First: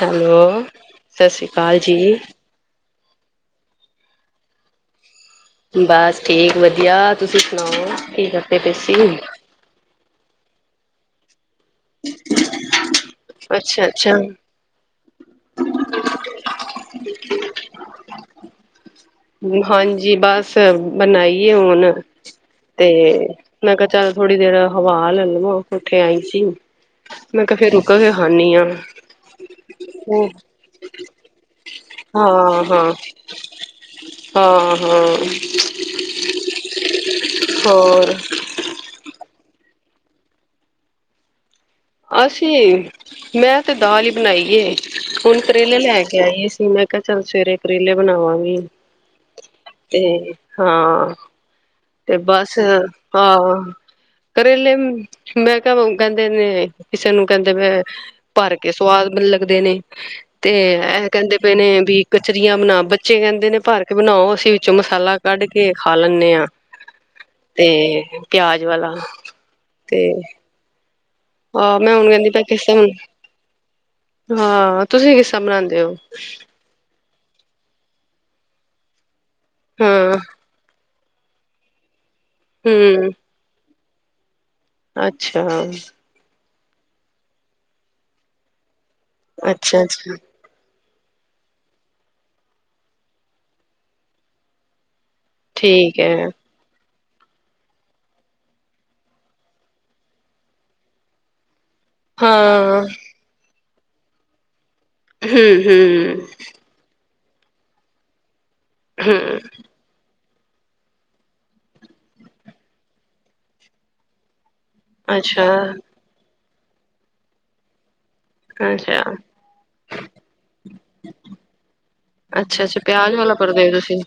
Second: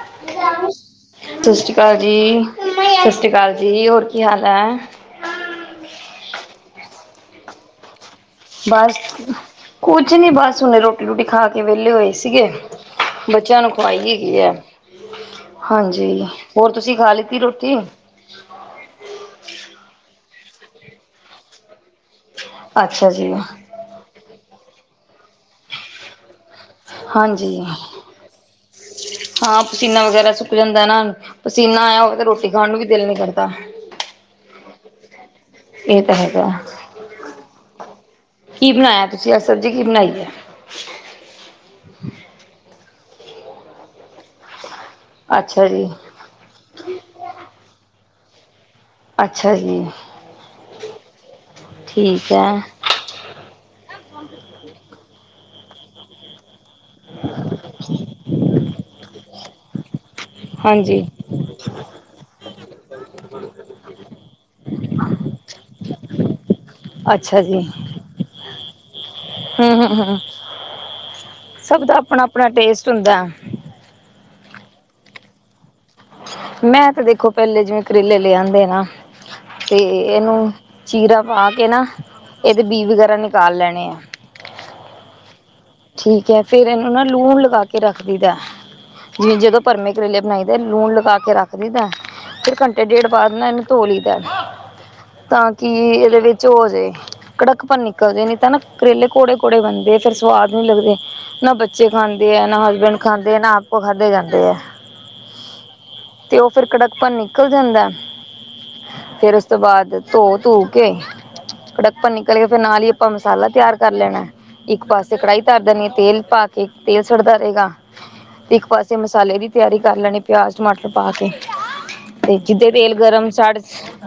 Hello, ਸ਼੍ਰੀ ਅਕਾਲ ਜੀ। ਸਤਿ ਸ਼੍ਰੀ ਅਕਾਲ ਜੀ, ਹੋਰ ਕੀ ਹਾਲ ਹੈ? ਬਸ ਠੀਕ ਵਧੀਆ, ਤੁਸੀਂ ਸੁਣਾਓ ਠੀਕ? ਬਸ, ਕੁਛ ਨੀ ਬਸ, ਹੁਨ ਰੋਟੀ ਰੂਟੀ ਖਾ ਕੇ ਇਹ ਵਿਹਲੇ ਹੋਏ ਸੀਗੇ, ਬੱਚਿਆਂ ਨੂੰ ਖਵਾਈ ਅੱਛਾ-ਅੱਛਾ, ਹੈਗੀ ਹੈ। ਹਾਂਜੀ, ਹੋਰ ਤੁਸੀਂ ਖਾ ਲਿੱਤੀ ਰੋਟੀ। ਹਾਂਜੀ, ਬਸ ਬਣਾਈਏ ਹੁਣ ਤੇ ਅੱਛਾ ਜੀ ਮੈਂ ਕਿਹਾ ਚੱਲ ਥੋੜੀ ਦੇਰ ਹਵਾ ਲੈ ਲਵਾ, ਕੋਠੇ ਆਈ ਸੀ। ਮੈਂ ਕਿਹਾ, ਹਾਂਜੀ ਫੇਰ ਰੁੱਕ ਕੇ ਖਾਂਨੀ ਆ। ਹਾਂ, ਪਸੀਨਾ ਵਗੈਰਾ ਸੁੱਕ ਜਾਂਦਾ ਨਾ, ਪਸੀਨਾ ਆਇਆ ਹੋਵੇ, ਤਾਂ ਰੋਟੀ ਖਾਣ ਨੂੰ ਹਾਂ-ਹਾਂ, ਵੀ ਦਿਲ ਨੀ ਕਰਦਾ। ਹਾਂ-ਹਾਂ, ਇਹ ਤਾਂ ਹੈਗਾ ਹੋਰ? ਕੀ ਬਣਾਇਆ, ਤੁਸੀਂ ਅੱਜ ਸਬਜ਼ੀ ਕੀ ਬਣਾਈ ਐ। ਅਸੀਂ ਮੈਂ ਤੇ ਦਾਲ ਹੀ ਬਣਾਈ, ਹੁਣ ਅੱਛਾ ਕਰੇਲੇ ਜੀ ਲੈ ਕੇ। ਕ ਹੀ ਸੀ, ਮੈਂ ਕਿਹਾ ਚੱਲ ਸਵੇਰੇ ਕਰੇਲੇ ਬਣਾਵਾਂਗੀ। ਅੱਛਾ ਜੀ ਤੇ ਹਾਂ, ਤੇ ਠੀਕ ਹੈ ਬਸ ਆਹ ਕਰੇਲੇ ਮੈਂ ਕਹਿੰਦੇ ਨੇ ਕਿਸੇ ਨੂੰ ਕਹਿੰਦੇ ਭਰ ਕੇ ਸਵਾਦ ਲੱਗਦੇ, ਨੇ ਤੇ ਹਾਂਜੀ ਇਹ ਕਹਿੰਦੇ। ਨੇ ਵੀ ਕਚਰੀਆਂ ਬਣਾ, ਬੱਚੇ ਕਹਿੰਦੇ ਨੇ ਭਰ ਕੇ ਬਣਾਓ, ਅਸੀਂ ਵਿੱਚੋਂ ਮਸਾਲਾ ਕੱਢ ਕੇ ਖਾ ਲੈਂਦੇ ਹਾਂ। ਅੱਛਾ ਤੇ ਪਿਆਜ ਵਾਲਾ, ਹੂੰ-ਹੂੰ-ਹੂੰ, ਆਹੋ ਮੈਂ ਹੁਣ ਕਹਿੰਦੀ ਪੈ ਕਿਸ ਤਰਾ ਹੁਣ ਹਾਂ ਤੁਸੀਂ ਕਿੱਸਾ ਬਣਾਦੇ ਹੋ? ਮੈਂ ਤੇ ਦੇਖੋ, ਪਹਿਲੇ ਜਿਵੇਂ ਕਰੇਲੇ ਲਿਆਦੇ ਨਾ ਤੇ ਹਾਂ ਇਹਨੂੰ, ਚੀਰਾ ਪਾ ਕੇ ਨਾ, ਇਹਦੇ ਬੀ ਹਮ ਵਗੈਰਾ ਨਿਕਾਲ ਲੈਣੇ ਆ। ਅੱਛਾ। ਠੀਕ ਹੈ। ਫੇਰ ਇਹਨੂੰ ਨਾ ਲੂਣ ਲਗਾ ਕੇ ਰੱਖ ਲਈ ਦਾ ਜਿਵੇਂ-ਜਦੋਂ ਅੱਛਾ ਭਰਵੇਂ ਅੱਛਾ ਕਰੇਲੇ ਬਣਾਈ ਲੂਣ ਲਗਾ ਕੇ ਰੱਖ ਲਈਦਾ। ਫਿਰ ਘੰਟੇ, ਡੇਢ ਬਾਅਦ ਨਾ ਇਹਨੂੰ ਧੋ ਲਈਦਾ। ਤਾਂ ਕਿ ਠੀਕ ਹੈ ਇਹਦੇ ਵਿੱਚ ਚੋ ਜੇ ਕੜਕਪ ਨਿਕਲ ਜੇ ਨਹੀਂ ਤਾਂ ਨਾ ਕਰੇਲੇ ਕੌੜੇ-ਕੌੜੇ ਬਣਦੇ ਫੇਰ ਸਵਾਦ ਨ ਲੱਗਦੇ ਨਾ ਬੱਚੇ ਖਾਂਦੇ ਹੈ, ਨਾ ਹਾਂ ਹਸਬੈਂਡ ਖਾਂਦੇ, ਨਾ ਆਪੋ ਖਾਧੇ ਜਾਂਦੇ ਹੈ। ਹਮ -ਹਮ। ਤੇ ਉਹ ਫਿਰ ਕੜਕਪਨ ਨਿਕਲ ਜਾਂਦਾ ਫਿਰ ਹਮ ਉਸ ਤੋਂ ਬਾਅਦ ਧੋ -ਧੋ ਕੇ ਫੜਪਣ ਨਿਕਲ ਕੇ ਫਿਰ ਨਾਲ ਹੀ ਆਪਾਂ ਮਸਾਲਾ ਤਿਆਰ ਕਰ ਲੈਣਾ ਇੱਕ ਪਾ ਕੜਾਹੀ ਤਰ ਅੱਛਾ ਦਿੰਦੇ ਆ ਤੇਲ ਪਾ ਕੇ ਤੇਲ ਸੁੜਦਾ ਰਹੇਗਾ। ਤੇ ਇੱਕ ਪਾਸੇ ਅੱਛਾ, ਮਸਾਲੇ ਦੀ ਤਿਆਰੀ ਕਰ ਲੈਣੀ ਪਿਆਜ, ਟਮਾਟਰ ਪਾ ਕੇ ਤੇ ਕਿਧੇ ਅੱਛਾ-ਅੱਛਾ ਤੇਲ ਪਿਆਜ ਗਰਮ ਵਾਲਾ ਸੜ, ਭਰਦੇ ਹੋ ਤੁਸੀਂ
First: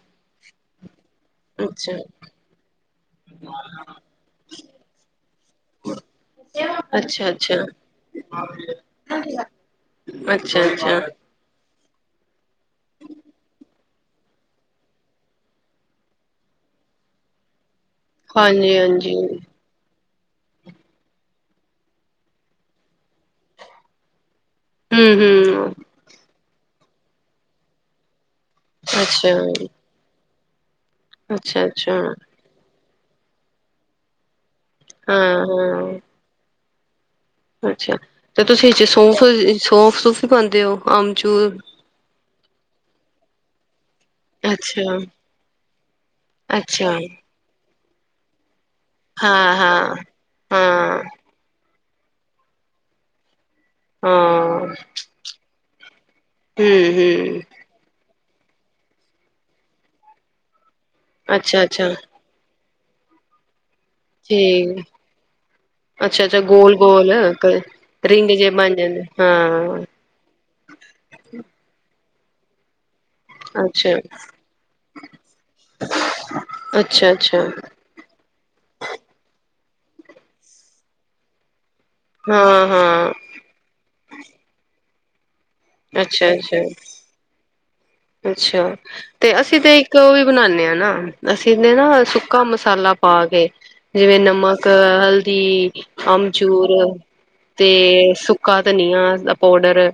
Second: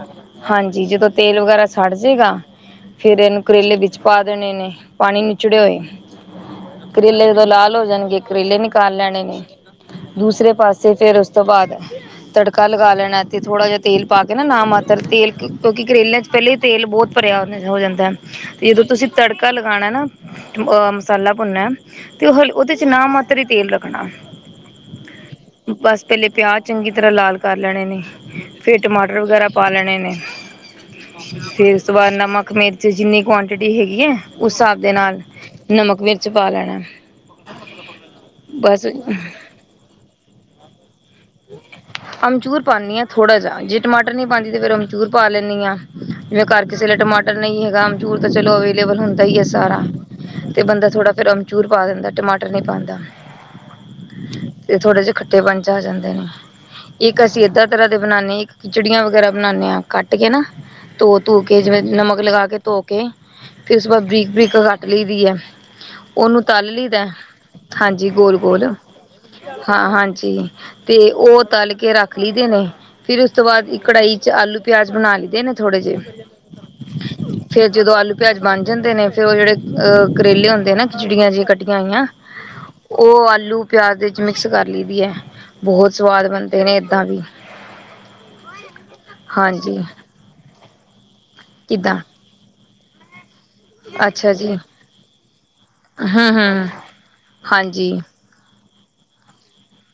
ਹਾਂਜੀ ਜਦੋਂ ਤੇਲ ਵਗੈਰਾ ਸੜ ਅੱਛਾ। ਜਾਏਗਾ, ਫੇਰ ਇਹਨੂੰ ਕਰੇਲੇ ਵਿੱਚ ਪਾ ਦੇਣੇਨੇ ਪਾਣੀ ਨਿਚੜੇ ਹੋਏ। ਕਰੇਲੇ ਜਦੋਂ ਅੱਛਾ-ਅੱਛਾ, ਲਾਲ ਹੋ ਜਾਣਗੇ ਕਰੇਲੇ ਨਿਕਾਲ ਲੈਣੇ ਨੇ ਦੂਸਰੇ ਪਾਸੇ ਅੱਛਾ-ਅੱਛਾ ਫਿਰ ਉਸ ਤੋਂ ਬਾਅਦ ਤੜਕਾ ਲਗਾ ਲੈਣਾ ਇਥ ਥੋੜਾ ਜਿਹਾ ਤੇਲ ਪਾ ਕੇ ਨਾ ਨਾ ਮਾਤਰ ਤੇਲ ਕਿਉਂਕਿ ਕਰੇਲਿਆਂ 'ਚ ਪਹਿਲਾਂ ਹੀ ਤੇਲ ਬਹੁਤ ਭਰਿਆ ਹੋ ਜਾਂਦਾ- ਤੇ ਜਦੋਂ ਤੁਸੀਂ ਹਾਂਜੀ-ਹਾਂਜੀ। ਤੜਕਾ ਲਗਾਉਣਾ ਨਾ ਅਹ ਮਸਾਲਾ ਭੁੰਨਨਾ ਤੇ ਉਹ ਹ ਉਹਦੇ ਚ ਨਾ ਮਾਤਰ ਹੀ ਤੇਲ ਰੱਖਣਾ ਹਮ ਹਮ ਬਸ ਪਹਿਲੇ ਪਿਆਜ਼ ਚੰਗੀ ਤਰ੍ਹਾਂ ਲਾਲ ਕਰ ਲੈਣੇ ਨੇ। ਫਿਰ ਟਮਾਟਰ ਅੱਛਾ, ਵਗੈਰਾ ਪਾ ਲੈਣੇ ਨੇ ਫਿਰ ਉਸ ਅੱਛਾ-ਅੱਛਾ ਤੋਂ ਬਾਅਦ ਨਮਕ ਮਿਰਚ ਜਿੰਨੀ ਕੁਆਟਿੰਟੀ ਹੈਗੀ ਹੈ ਉਸ ਹਿਸਾਬ ਦੇ ਨਾਲ ਹਾਂ-ਹਾਂ ਨਮਕ, ਮਿਰਚ ਪਾ ਲੈਣਾ। ਅੱਛਾ, ਤੇ ਤੁਸੀਂ ਬਸ ਸੌਂਫ, ਸੌਂਫ- ਸੂਫੀ ਪਾਦੇ ਹੋ ਅਮਚੂੂਰ ਅਮਚੂਰ ਪਾਉਦੀ ਹਾਂ ਥੋੜਾ ਜਿ ਜੇ ਟਮਾਟਰ ਨੀ ਪਾਉਂਦੀ ਤੇ ਫੇਰ ਅੱਛਾ। ਅਮਚੂਰ ਪਾ ਲੈਂਦੀ ਆਂ ਜਿਵੇਂ ਘਰ ਕਿਸੇ ਅੱਛਾ ਵੇਲੇ ਟਮਾਟਰ ਨਹੀਂ ਹੈਗਾ ਚੂਰ ਤਾਂ ਚਲੋ ਅਵੇਲੇਬਲ ਹੁੰਦਾ ਹੀ ਹੈ ਹਾਂ-ਹਾਂ, ਸਾਰਾ ਹਾਂ, ਤੇ ਬੰਦਾ ਹਾਂ ਥੋੜਾ ਫਿਰ ਚੂਰ ਪਾ ਦਿੰਦਾ, ਟਮਾਟਰ ਨਹੀਂ ਪਾਉਂਦਾ ਤੇ ਥੋੜੇ ਜਹੇ ਖੱਟੇ ਬਣ ਆ ਜਾਂਦੇ ਇੱਕ ਹੂੰ-ਹੂੰ ਅਸੀਂ ਏਦਾਂ ਤਰ੍ਹਾਂ ਦੇ ਬਣਾਦੇ ਹਾਂ, ਇੱਕ ਖਿਚੜੀਆਂ ਵਗੈਰਾ ਬਣਾਦੇ ਹਾਂ ਕੱਟ ਕੇ ਨਾ ਧੋ- ਧੋ ਕੇ ਜਿਵੇਂ ਅੱਛਾ-ਅੱਛਾ ਨਮਕ ਲਗਾ ਕੇ ਧੋ ਕੇ ਫਿਰ ਉਸ ਤੋਂ ਬਾਅਦ ਬਰੀਕ- ਬਰੀਕ ਠੀਕ ਕੱਟ ਲਈ ਦੀ ਹੈ। ਅੱਛਾ-ਅੱਛਾ ਉਹਨੂੰ ਤਲ ਲਈਦਾ ਗੋਲ-ਗੋਲ ਹਾਂਜੀ ਰਿੰਗ ਗੋਲ ਜੇ -ਗੋਲ ਬਣ ਜਾਂਦੇ ਹਾਂ ਹਾਂਜੀ ਤੇ ਉਹ ਤਲ ਕੇ ਰੱਖ ਲਈਦੇ ਨੇ ਫਿਰ ਉਸ ਤੋਂ ਬਾਅਦ ਅੱਛਾ। ਕੜਾਹੀ ਚ ਆਲੂ ਪਿਆਜ ਬਣਾ ਲਦੇ ਨੇ, ਥੋੜੇ ਜਿਹੇ ਅੱਛਾ-ਅੱਛਾ, ਫਿਰ ਜਦੋਂ ਆਲੂ ਪਿਆਜ਼ ਬਣ ਜਾਂਦੇ ਨੇ ਫਿਰ ਉਹ ਜਿਹੜੇ ਕਰੇਲੇ ਹੁੰਦੇ ਨਾ ਖਿਚੜੀਆਂ ਜਿਹੀਆਂ ਕੱਟੀਆਂ ਹੋਈਆਂ ਹਾਂ-ਹਾਂ, ਉਹ ਆਲੂ, ਪਿਆਜ ਵਿੱਚ ਮਿਕਸ ਕਰ ਲਈ ਦੀ ਹੈ ਬਹੁਤ ਸਵਾਦ ਅੱਛਾ-ਅੱਛਾ, ਬਣਦੇ ਅੱਛਾ। ਨੇ ਇੱਦਾਂ ਵੀ ਅੱਛਾ ਤੇ ਅਸੀਂ ਹਾਂਜੀ ਤੇ ਇੱਕ ਉਹ ਵੀ ਬਣਾਉਦੇ ਹਾਂ ਨਾ ਅਸੀਂ ਨਾ ਕਿੱਦਾਂ ਕੰਮ ਮਸਾਲਾ ਪਾ ਕੇ, ਜਿਵੇਂ ਅੱਛਾ ਜੀ ਨਮਕ, ਹਲਦੀ, ਹਮ ਹਮ ਅਮਚੂਰ ਹਾਂਜੀ ਤੇ ਸੁ ਸੁੱਕਾ ਧਨੀਆ ਪਾਊਡਰ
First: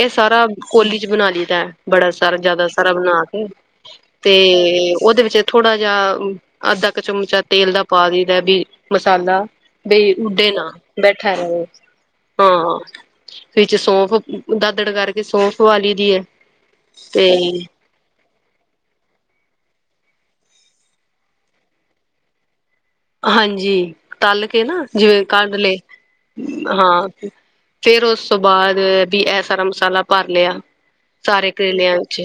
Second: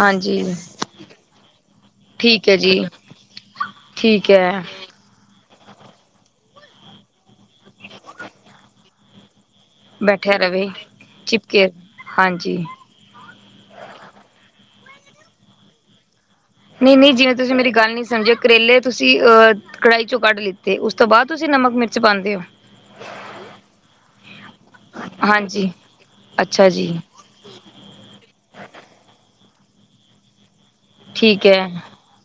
ਇਹ ਸਾਰਾ ਕੋਲੀ ਚ ਬਣਾ ਲਈ ਦਾ ਬੜਾ ਠੀਕ ਹੈ ਜਿਆਦਾ ਜੀ ਸਾਰਾ ਬਣਾ ਕੇ ਠੀਕ ਹੈ ਤੇ ਉਹਦੇ ਵਿੱਚ ਥੋੜਾ ਜਿਹਾ ਅੱਧਾ ਕੁ ਚਮਚਾ ਤੇਲ ਦਾ ਪਾ ਦੇਦਾ ਵੀ ਮਸਾਲਾ ਬਈ ਬੈਠਿਆ ਉਡੇ ਰਵੇ ਨਾ ਬੈਠਾ ਰਵੈ ਚਿਪਕੇ ਹਾਂਜੀ ਫੇਰ ਸੋਫ ਦਾਦੜ ਕਰਕੇ ਸੋਫ ਵਾਲੀ ਦੀ ਹੈ। ਨਹੀਂ -ਨਹੀਂ ਤੇ ਜਿਵੇਂ ਤੁਸੀਂ ਮੇਰੀ ਗੱਲ ਨਹੀਂ ਸਮਝਿਆ। ਕਰੇਲੇ ਤੁਸੀਂ ਅਹ ਕੜਾਹੀ ਚੋਂ ਕੱਢ ਲਿੱਤੇ ਉਸ ਤੋਂ ਬਾਅਦ ਤੁਸੀਂ ਨਮਕ, ਮਿਰਚ ਪਾਉਂਦੇ ਹੋ। ਹਾਂਜੀ, ਤਲ ਕੇ ਨਾ ਜਿਵੇਂ ਹਾਂਜੀ ਕੱਢਲੇ ਅੱਛਾ ਜੀ ਹਾਂ ਫੇਰ ਉਸ ਤੋਂ ਬਾਅਦ ਵੀ ਇਹ ਸਾਰਾ ਮਸਾਲਾ ਭਰ ਲਿਆ। ਠੀਕ ਸਾਰੇ ਹੈ ਕਰੇਲਿਆਂ ਵਿੱਚ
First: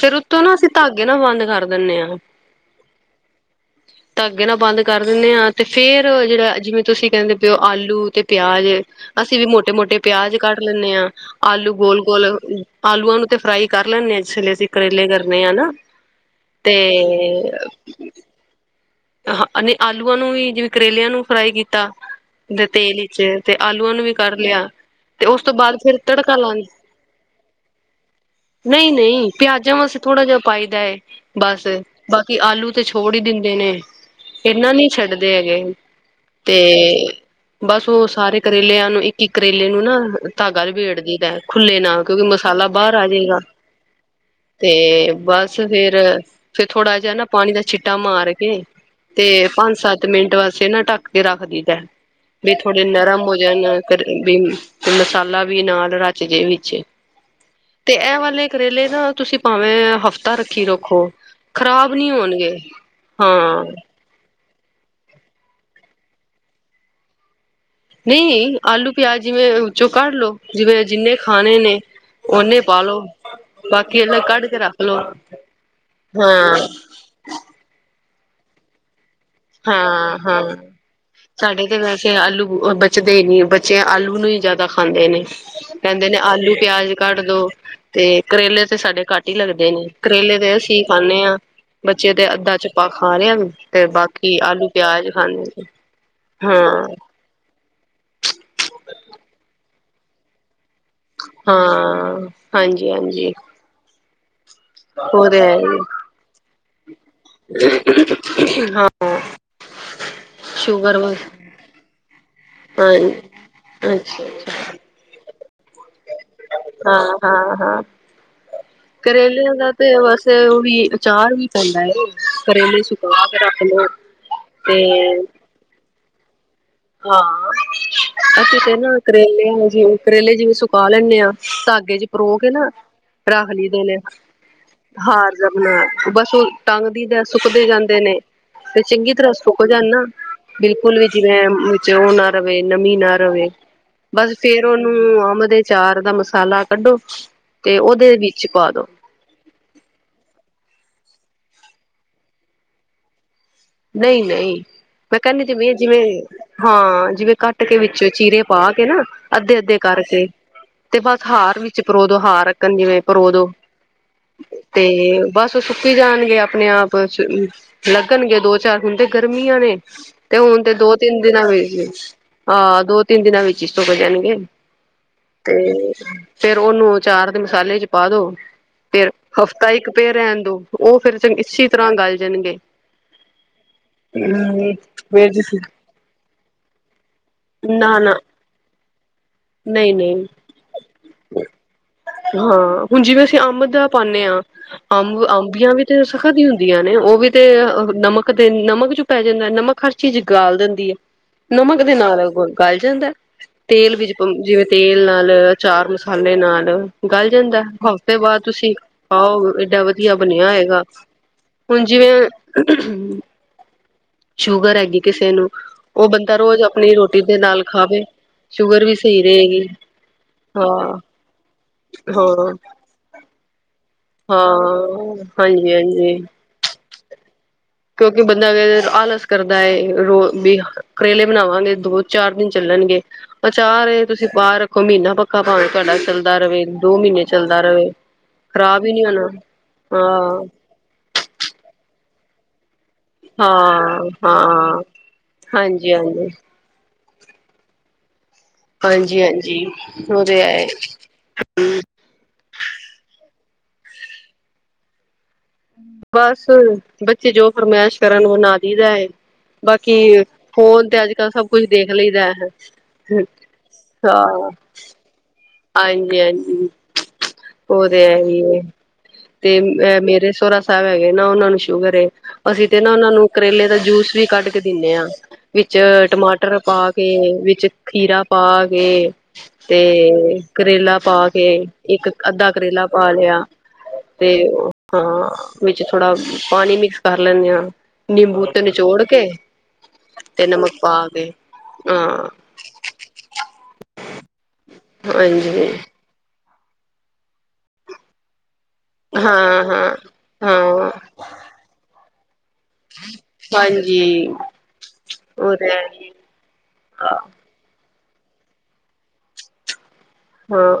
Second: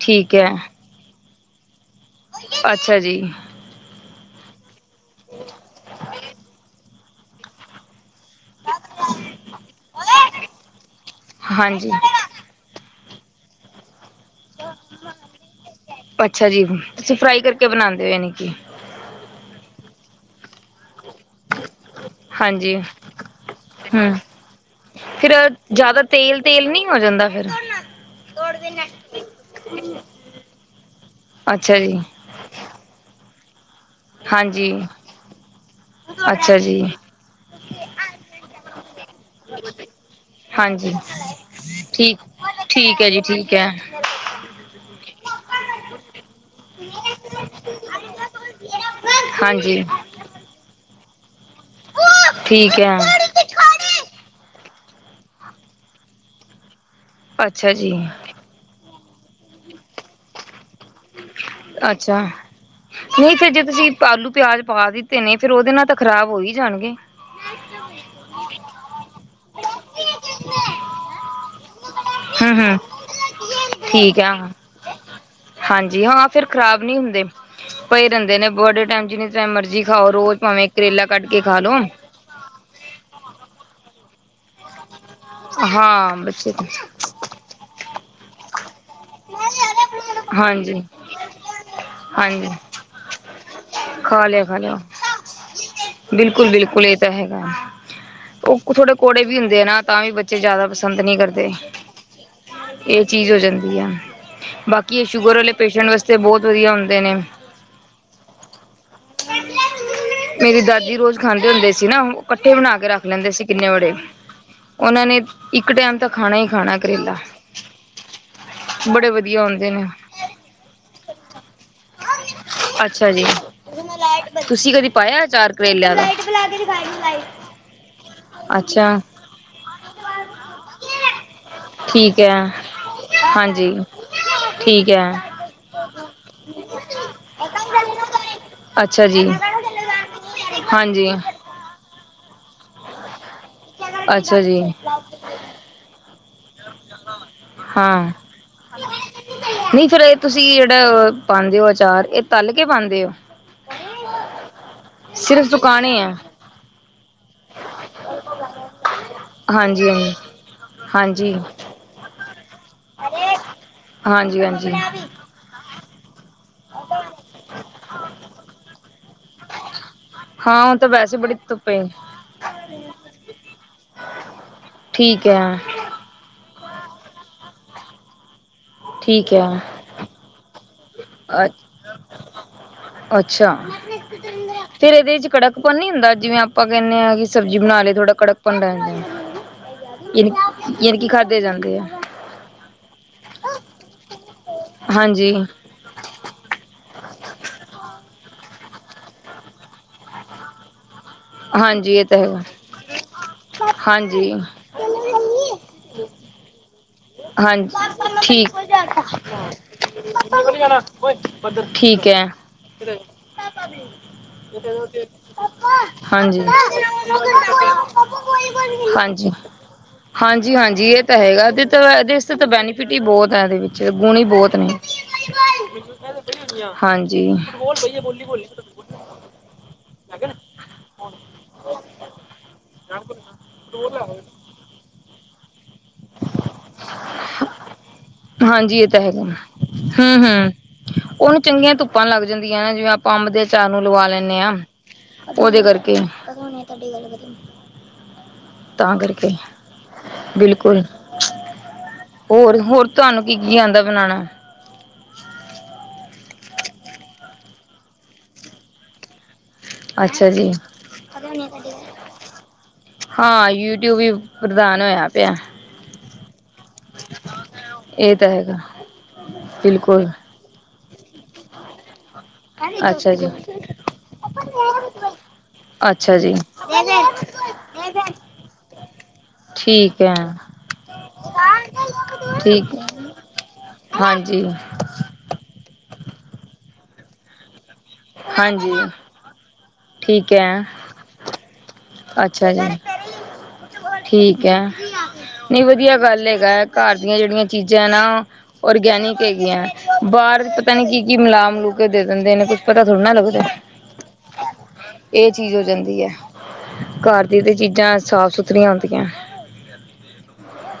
ਫੇਰ ਠੀਕ ਉੱਤੋਂ ਹੈ ਨਾ ਅਸੀਂ ਧਾਗ ਅੱਗੇ ਨਾ ਬੰਦ ਕਰ ਦਿੰਦੇ ਆ, ਅੱਛਾ ਜੀ ਤਾਂ ਅੱਗੇ ਨਾ ਬੰਦ ਕਰ ਦਿੰਦੇ ਹਾਂ ਤੇ ਫੇਰ ਜਿਹੜਾ ਜਿਵੇਂ ਤੁਸੀਂ ਕਹਿੰਦੇ ਪਏਓ ਆਲੂ ਤੇ ਪਿਆਜ ਅਸੀਂ ਵੀ ਮੋਟੇ ਮੋਟੇ ਪਿਆਜ ਕੱਢ ਲੈਂਦੇ ਹਾਂ ਆਲੂ ਹਾਂਜੀ ਗੋਲ ਗੋਲ ਆਲੂਆਂ ਨੂੰ ਤੇ ਫਰਾਈ ਕਰ ਲੈਂਦੇ ਹਾਂ ਇਸੇਲੇ ਅਸੀਂ ਕਰੇਲੇ ਕਰਨੇ ਹਨਾ ਅੱਛਾ ਜੀ ਤੁਸੀਂ ਫਰਾਈ ਕਰਕੇ ਬਣਾਉਂਦੇ ਹੋ ਨੀ ਕਿ ਆਲੂਆਂ ਨੂੰ ਵੀ ਜਿਵੇਂ ਕਰੇਲਿਆਂ ਨੂੰ ਫਰਾਈ ਕੀਤਾ ਦੇ ਹਾਂਜੀ ਤੇਲ ਵਿਚ ਤੇ ਆਲੂਆਂ ਨੂੰ ਵੀ ਹਮ ਕਰ ਲਿਆ ਤੇ ਫਿਰ ਉਸ ਤੋਂ ਬਾਅਦ ਫਿਰ ਜਿਆਦਾ ਤੜਕਾ ਤੇਲ ਲਾਉਣ ਤੇਲ ਨਹੀਂ ਹੋ ਜਾਂਦਾ ਫੇਰ ਨਹੀਂ ਨਹੀਂ ਪਿਆਜਾਂ ਵਾਸਤੇ ਥੋੜਾ ਜਿਹਾ ਪਾਈਦਾ ਹੈ ਬਸ ਅੱਛਾ ਜੀ ਬਸ ਕਿ ਆਲੂ ਤੇ ਛੋੜ ਹੀ ਦਿੰਦੇ ਨੇ ਹਾਂਜੀ ਇਹਨਾਂ ਨਹੀਂ ਛੱਡਦੇ ਹੈਗੇ ਅੱਛਾ ਤੇ ਜੀ ਬਸ ਉਹ ਸਾਰੇ ਕਰੇਲਿਆਂ ਨੂੰ ਇੱਕ ਕਿ ਕਰੇਲੇ ਨੂੰ ਨਾ ਧਾਗਾ ਹਾਂਜੀ ਲਬੇੜਦੀ ਰ ਖੁੱਲੇ ਨਾਲ ਠੀਕ ਕਿਉਂਕਿ ਮਸਾਲਾ ਬਾਹਰ ਠੀਕ ਆ ਹੈ ਜੀ ਜਾਏਗਾ। ਠੀਕ ਹੈ ਤੇ ਬਸ ਫੇਰ ਫਿਰ ਥੋੜਾ ਜਹਾ ਨਾ ਪਾਣੀ ਦਾ ਛੀ ਟਾ ਮਾਰ ਕੇ ਤੇ ਪੰਜ ਹਾਂਜੀ ਸੱਤ ਮਿੰਟ ਵਾਸਤੇ ਨਾ ਢੱਕ ਕੇ ਰੱਖਦੀ ਦ ਵੀ ਠੀਕ ਥੋੜੇ ਹੈ। ਨਰਮ ਹੋ ਮਸਾਲਾ ਵੀ ਨਾਲ ਰਚ ਜੇ ਵਿੱਚ ਅੱਛਾ ਜੀ ਤੇ ਇਹ ਵਾਲੇ ਕਰੇਲੇ ਨਾ ਤੁਸੀਂ ਭਾਵੇਂ ਹਫ਼ਤ ਰੱਖੀ ਰੱਖੋ ਖ਼ਰਾਬ ਨੀ ਅੱਛਾ ਹੋਣਗੇ ਨਹੀਂ ਫਿਰ ਜੇ ਹਾਂ। ਤੁਸੀਂ ਆਲੂ ਪਿਆਜ਼ ਪਾ ਦਿੱਤੇ ਨੇ ਫੇਰ ਉਹਦੇ ਨਾਲ ਤਾਂ ਖ਼ਰਾਬ ਹੋ ਹੀ ਜਾਣਗੇ ਨਹੀਂ ਆਲੂ ਪਿਆਜ ਜਿਵੇਂ ਵਿੱਚੋਂ ਕੱਢ ਲੋਓ ਜਿਵੇਂ ਜਿੰਨੇ ਖਾਣੇ ਨੇ ਹੂੰ ਉਹਨੇ ਹੂੰ ਪਾਲੋ ਬਾਕੀ ਠੀਕ ਇਨਾ ਹੈ ਕੱਢ ਕੇ ਰੱਖ ਲੋ ਹਾਂਜੀ ਹਾਂ ਫੇਰ ਖ਼ਰਾਬ ਨੀ ਹੁੰਦੇ ਭਏ ਰਹਿੰਦੇ ਨੇ ਬਡੇ ਟਾਈਮ ਜਿੰਨੀ ਟਮ ਮਰਜੀ ਖਾਓ ਹਾਂ ਰੋਜ਼ ਭਾਵੇਂ ਕਰੇਲਾ ਕੱਢ ਕੇ ਖਾ ਲੋੋ ਕਿ ਆਲੂ ਬਚਦੇ ਹੀ ਨਹੀਂ ਬੱਚੇ ਆਲੂ ਨੂੰ ਹੀ ਜ਼ਿਆਦਾ ਖਾਂਦੇ ਨੇ ਕਹਿੰਦੇ ਹਾਂ ਨੇ ਬੱਚੇ ਆਲੂ ਪਿਆਜ ਕੱਢ ਦੋ ਤੇ ਕਰੇਲੇ ਤੇ ਸਾਡੇ ਘੱਟ ਹੀ ਲੱਗਦੇ ਨੇ ਕਰੇਲੇ ਦੇ ਹਾਂਜੀ ਅਸੀਂ ਖਾਂਨੇ ਹਾਂ ਬੱਚੇ ਤੇ ਅੱਧਾ ਚਪਾ ਖਾ ਰੇ ਹਨ ਤੇ ਬਾਕੀ ਖਲਿਆ ਆਲੂ ਖਲਿਆ ਪਿਆਜ ਖਾਂਦੇ ਨੇ। ਬਿਲਕੁਲ ਹਾਂ ਬਿਲਕੁਲ ਇਹ ਤਾਂ ਹੈੇਗਾ ਉਹ ਥੋੜੇ ਕੋੜੇ ਵੀ ਹੁੰਦੇ ਨਾ ਤਾਂ ਵੀ ਬੇ ਬੱਚੇ ਜ਼ਿਆਦਾ ਪਸੰਦ ਨਹੀਂ ਕਰਦੇ ਹਾਂ ਹਾਂਜੀ ਇਹ ਚੀਜ਼ ਹਾਂਜੀ ਹੋ ਜਾਂਦੀ ਆ ਬਾਕੀ ਇਹ ਉਹ ਸ਼ੂਗਰ ਤੇ ਵਾਲੇ ਹੈ ਪੇਸ਼ੈਂਟ ਵਾਸਤੇ ਬਹੁਤ ਵਧੀਆ ਹੁੰਦੇ ਨੇ ਹਾਂ ਮੇਰੀ ਦਾਦੀ ਸ਼ੂਗਰ ਵ ਰੋਜ਼ ਖਾਂਦੇ ਹੁੰਦੇ ਸੀ ਨਾ ਇਕੱਠੇ ਬਣਾ ਕੇ ਰੱਖ ਹਾਂਜੀ ਲੈਂਦੇ ਸੀ ਕਿੰਨੇ ਵੜੇ ਅੱਛਾ ਅੱਛਾ ਉਹਨਾਂ ਨੇ ਇੱਕ ਟਾਈਮ ਤਾਂ ਖਾਣਾ ਹੀ ਖਾਣਾ ਕਰੇਲਾ ਹਾਂ ਹਾਂ ਹਾਂ। ਬੜੇ ਵਧੀਆ ਕਰੇਲਿਆਂ ਦਾ ਹੁੰਦੇ ਨੇ ਤੇ ਵੈਸੇ ਉਹ ਵੀ ਅਚਾਰ ਵੀ ਪੈਂਦਾ ਹੈ ਕਰੇਲੇ ਅੱਛਾ ਜੀ ਸੁਕਾ ਕੇ ਰੱਖ ਲਓ ਤੁਸੀਂ ਤੇ ਕਦੀ ਪਾਇਆ ਅਚਾਰ ਕਰੇਲਿਆਂ ਦਾ ਹਾਂ ਅਸੀਂ ਤੇ ਅੱਛਾ ਨਾ ਕਰੇਲੇ ਜਿਵੇਂ ਕਰੇਲੇ ਜਿਵੇਂ ਸੁਕਾ ਲੈਂਦੇ ਆਂ ਧਾਗੇ ਚ ਠੀਕ ਹੈ ਪਰੋ ਕੇ ਨਾ ਕਰਾਹ ਲੀ ਹਾਂਜੀ ਦੋ ਲੇ ਠੀਕ ਹੈ ਹਾਰ ਜੇਆ ਬਨਾਯਾ। ਬਸ ਉਹ ਟੰਗਦੀ ਦਾ ਸੁੱਕਦੇ ਜਾਂਦੇ ਨੇ। ਤੇ ਅੱਛਾ ਚੰਗੀ ਜੀ ਤਰ੍ਹਾਂ ਸੋ ਜਾਨਾ ਬਿਲਕੁਲ ਵੀ ਹਾਂਜੀ ਜਿਵੇਂ ਵਿੱਚ ਉਹ ਨਾ ਰਵੇ, ਨਮੀ ਨਾ ਰਵੇ। ਬਸ ਅੱਛਾ ਜੀ ਫੇਰ ਉਹਨੂੰ ਅਮ ਦੇ ਚਾਰ ਦਾ ਮਸਾਲਾ ਕੱਢੋ ਤੇ ਹਾਂ ਉਹਦੇ ਵਿੱਚ ਪਾਲੋ। ਨਹੀਂ ਫੇਰ ਇਹ ਤੁਸੀਂ ਜਿਹੜਾ ਪਾਂਦੇ ਹੋ ਅਚਾਰ, ਇਹ ਤਲ ਕੇ ਪਾਂਦੇ ਹੋ? ਨਹੀਂ ਨਹੀਂ ਮੈਂ ਕਹਿੰਦੀ ਸਿਰਫ ਤੇ ਪਈ ਦੁਕਾਨੇ ਜਿਵੇਂ ਹੈ ਹਾਂ ਜਿਵੇਂ ਕੱਟ ਕੇ ਵਿੱਚ ਚੀਰੇ ਪਾ ਕੇ ਨਾ, ਅੱਧੇ ਅੱਧੇ ਹਾਂਜੀ ਕਰਕੇ ਤੇ ਬਸ ਹਾਂਜੀ ਹਾਂਜੀ ਹਾਰ ਵਿੱਚ ਪਰੋ ਦੋ। ਹਾਰ ਆਕਣ ਜਿਵੇਂ ਪਰੋ ਦੋ ਹਾਂਜੀ ਹਾਂਜੀ ਤੇ ਬਸ। ਸੁੱਕੀ ਜਾਣਗੇ ਆਪਣੇ ਆਪ ਲੱਗਣਗੇ ਦੋ ਚਾਰ ਦਿਨ ਤੇ ਗਰਮੀਆਂ ਨੇ ਤੇ ਹੁਣ ਹਾਂ ਤੇ ਉਹ ਤਾਂ ਦੋ ਵੈਸੇ ਤਿੰਨ ਬੜੀ ਦਿਨਾਂ ਧੁੱਪ ਹੈ ਵਿੱਚ, ਆਹ ਦੋ ਤਿੰਨ ਦਿਨਾਂ ਵਿੱਚ ਹੀ ਸੁੱਕ ਜਾਣਗੇ। ਠੀਕ ਹੈ। ਫਿਰ ਉਹਨੂੰ ਚਾਰ ਦੇ ਮਸਾਲੇ ਚ ਪਾ ਦੋ ਫਿਰ ਠੀਕ ਹੈ ਹਫ਼ਤਾ ਇੱਕ ਪੇਰ ਰਹਿਣ ਦੋ ਉਹ ਫਿਰ ਚੰ ਅ ਇਸੀ ਤਰ੍ਹਾਂ ਗੱਲ ਜਾਣਗੇ ਅੱਛਾ ਹਮ ਫਿਰ ਇਹਦੇ ਚ ਫੇਰ ਤੁਸੀਂ ਕੜਕਪਣ ਨੀ ਹੁੰਦਾ ਜਿਵੇਂ ਆਪਾਂ ਕਹਿੰਦੇ ਹਾਂ ਕਿ ਸਬਜ਼ੀ ਬਣਾ ਲਏ ਨਾ ਥੋੜਾ ਨਾ ਕੜਕ ਭਣ ਲੈਂਦੇ ਆ ਨਹੀਂ-ਨਹੀਂ ਯ ਯਾਨ ਕਿ ਖਾਧੇ ਜਾਂਦੇ ਆ ਹਾਂ ਹੁਣ ਜਿਵੇਂ ਅਸੀਂ ਅੰਬ ਦਾ ਪਾਉਦੇ ਹਾਂ ਅੰਬ ਹਾਂਜੀ ਅੰਬੀਆਂ ਵੀ ਤੇ ਸਖਤ ਇ ਹੁੰਦੀਆਂ ਨੇ ਉਹ ਵੀ ਤੇ ਨਮਕ ਤੇ ਨਮਕ ਚ ਪੈ ਜਾਂਦਾ ਨਮਕ ਤੇ ਹਰ ਚੀਜ਼ ਗਾਲ ਦਿੰਦੀ ਐ। ਨਮਕ ਦੇ ਹਾਂਜੀ ਇਹ ਤਾਂ ਨਾਲ ਹੈਗਾ ਗਲ ਜਾਂਦਾ ਤੇਲ ਵਿੱਚ। ਹਾਂਜੀ ਜਿਵੇਂ ਤੇਲ ਨਾਲ ਅਚਾਰ ਮਸਾਲੇ ਨਾਲ ਗੱਲ ਜਾਂਦਾ ਹਾਂਜੀ ।ਹਫ਼ਤੇ ਬਾਅਦ ਠੀਕ ਤੁਸੀਂ ਖਾਓ ਏਡਾ ਵਧੀਆ ਬਣਿਆ ਹੋਏਗਾ। ਹੁਣ ਠੀਕ ਜਿਵੇਂ ਹੈ [unintelligible] [unintelligible] ਸ਼ੂਗਰ ਹੈਗੀ ਕਿਸੇ ਨੂੰ ਉਹ ਬੰਦਾ ਹਾਂਜੀ। [unintelligible] ਰੋਜ਼ ਆਪਣੀ ਰੋਟੀ ਦੇ ਨਾਲ ਖਾਵੇ ਸ਼ੂਗਰ ਵੀ ਸਹੀ ਹਾਂਜੀ ਰਹੇਗੀ -ਹਾਂਜੀ- ਹਾਂਜੀ ਇਹ ਤਾਂ ਹੈਗਾ। ਇਹ ਤਾਂ ਇਹਦੇ ਤਾਂ ਹਾਂ-ਹਾਂ ਬੈਨੀਫਿਟ ਹੀ ਬਹੁਤ ਹੈ ਇਸਦੇ ਜੇ ਗੁਣੀ ਬਹੁਤ ਨੇ ਹਾਂ ਹਾਂਜੀ ਹਾਂਜੀ ਹਾਂਜੀ। ਕਿਉਂਕਿ ਬੰਦਾ ਅ ਆਲਸ ਕਰਦਾ ਏ ਰੋਜ ਵੀ ਕਰੇਲੇ ਬਣਾਵਾਂਗੇ ਦੋ ਚਾਰ ਦਿਨ ਚੱਲਣਗੇ। ਅਚਾਰ ਏ ਤੁਸੀਂ ਬਾਹਰ ਹੁਣ ਮਹੀਨਾ ਪੱਕਾ ਪਾਵੇ ਤੁਹਾਡਾ ਚੱਲਦਾ ਰਵੇ ਦੋ ਮਹੀਨੇ ਚੱਲਦਾ ਰਵੇ ਹਾਂਜੀ ਇਹ ਤਾਂ ਹੈਗਾ। ਹੂ - ਹੂ ਉਹਨੂੰ ਚੰਗੀਆਂ ਧੁੱਪਾਂ ਲੱਗ ਜਾਂਦੀਆਂ ਨੇ ਜਿਵੇਂ ਆਪ ਅੰਬ ਦੇ ਅਚਾਰ ਨੂੰ ਲਵਾ ਹਾਂ ਲੈਂਨੇ ਆ ਹਾਂ ਉਹਦੇ ਹਾਂਜੀ ਕਰਕੇ। ਹਾਂਜੀ ਤਾਂ ਹਾਂਜੀ- ਕਰਕੇ ਹਾਂਜੀ ਉਹ ਤੇ ਹੈਏ ਹੈ। ਹੋਰ- ਹੋਰ ਤੁਹਾਨੂੰ ਕੀ- ਕੀ ਆਦਾ ਬਣਾਣਾ। ਬਸ ਬੱਚੇ ਜੋ ਫਰਮਾਇਸ਼ ਕਰਨ ਉਹ ਬਨਾ ਦੀ ਦਾ ਐ। ਬਾਕੀ ਅੱਛਾ ਜੀ ਫੋਨ ਤੇ ਅੱਜ ਕੱਲ ਸਭ ਕੁਛ ਦੇਖ ਲਈ ਹੈ। ਹਾਂ ਯੂਟਿਊਬ ਈ ਹਾਂ ਪ੍ਰਦਾਨ ਹੋਇਆ ਪਿਆ। ਹਾਂਜੀ- ਹਾਂਜੀ ਉਹ ਤੇ ਇਹ ਹੈ ਤਾਂ ਈ ਹੈਗਾ ਏ। ਤੇ ਬਿਲਕੁਲ ਮੇਰੇ ਸਹੂਰਾ ਸਾਹਿਬ ਹੈਗੇ ਨਾ ਉਹਨਾਂ ਨੂੰ ਸ਼ੂਗਰ ਏ। ਅਸੀਂ ਤੇ ਨਾ ਉਹਨਾ ਅੱਛਾ ਜੀ ਨੂੰ ਕਰੇਲੇ ਦਾ ਜੂਸ ਵੀ ਕੱਢ ਕੇ ਦਿੰਨੇ ਆ। ਵਿੱਚ ਅੱਛਾ ਜੀ ਟਮਾਟਰ ਪਾ ਕੇ, ਵਿੱਚ ਖੀਰਾ ਪਾ ਕੇ। ਤੇ ਠੀਕ ਐ। ਕਰੇਲਾ ਪਾ ਕੇ ਇੱਕ ਅੱਧਾ ਠੀਕ ਕਰੇਲਾ ਪਾ ਲਿਆ ਤੇ ਹਾਂਜੀ ਹਾਂ ਵਿੱਚ ਥੋੜਾ ਪਾਣੀ ਮਿਕਸ ਕਰ ਲੈਂਨੇ ਹਾਂ। ਨਿੰਬੂ ਤੇ ਹਾਂਜੀ ਨਿਚੋੜ ਕੇ ਠੀਕ ਤੇ ਹੈ ਨਮਕ ਪਾ ਕੇ ਹਾਂ ਅੱਛਾ ਜੀ, ਠੀਕ ਹੈ ।ਨਹੀਂ ਹਾਂਜੀ ਵਧੀਆ ਗੱਲ ਹੈਗੈ। ਘਰ ਦੀਆਂ ਜੇੜੀਆਂ ਚੀਜ਼ਾਂ ਨਾ ਔਰਗੈਨਿਕ ਹਾਂ ਹੈਗੀਆਂ ਹਾਂ ਬਾਹਰ ਪਤਾ ਨੀ ਹਾਂ ਕੀ ਕੀ ਮਿਲਾ- ਮਿਲੂ ਕੇ ਦੇ ਦਿੰਦੇ ਨੇ ਕੁਛ ਪਤਾ ਥੋੜਾ ਨਾ ਲੱਗਦਾ। ਹਾਂਜੀ ਇਹ ਚੀਜ਼ ਉਹ ਹੋ ਤੇ ਹੈ ਜਾਂਦੀ ਏ। ਹੀ ਆ ਘਰ ਦੀਯਾਂ ਤੇ ਚੀਜ਼ਾਂ ਸਾਫ ਸੁਥਰੀਆਂ ਹੁੰਦੀਆਂ। ਹਾਂ।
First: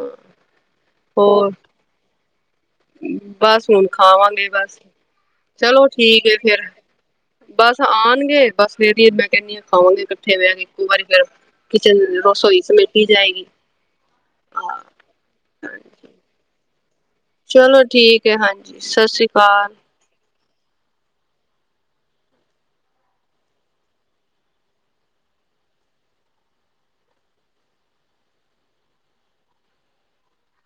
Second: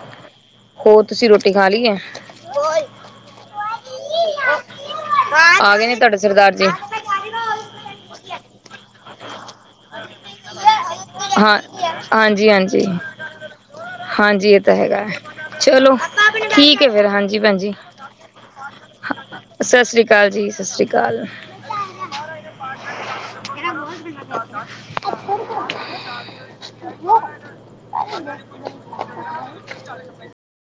ਹੋਰ ਤੁਸੀਂ ਰੋਟੀ ਖਾ ਲਈ ਹੈ? ਬਸ ਹੁਣ ਖਾਵਾਂਗੇ ਬਸ ਆ ਚਲੋ ਗਏ ਨੇ ਤੁਹਾਡੇ ਠੀਕ ਹੈ ਸਰਦਾਰ ਜੀ ਫਿਰ। ਬਸ ਆਉਣਗੇ ਬਸ ਫਿਰ ਮੈਂ ਕਹਿੰਦੀ ਆ ਖਾਵਾਗੇ ਇਕੱਠੇ ਬੈੈ ਕੇ ਇੱਕੋ ਵਾਰੀ ਫਿਰ ਹਾਂ ਕਿਚਨ ਹਾਂਜੀ ਰਸੋਈ ਹਾਂਜੀ ਸਮੇਟੀ ਜਾਏਗੀ। ਹਾਂਜੀ ਇਹ ਤਾਂ ਹਾਂ ਹੈਗਾ ਹੈ ਚਲੋ ਠੀਕ ਹੈ ਫੇਰ ਹਾਂਜੀ। ਭੈਣ ਜੀ ਚਲੋ ਠੀਕ ਹੈ ਹਾਂਜੀ ਸਤਿ ਸ਼੍ਰੀ ਅਕਾਲ। ਸਤਿ ਸ੍ਰੀ ਅਕਾਲ ਜੀ ਸਤਿ ਸ਼੍ਰੀ ਅਕਾਲ। [inaudible]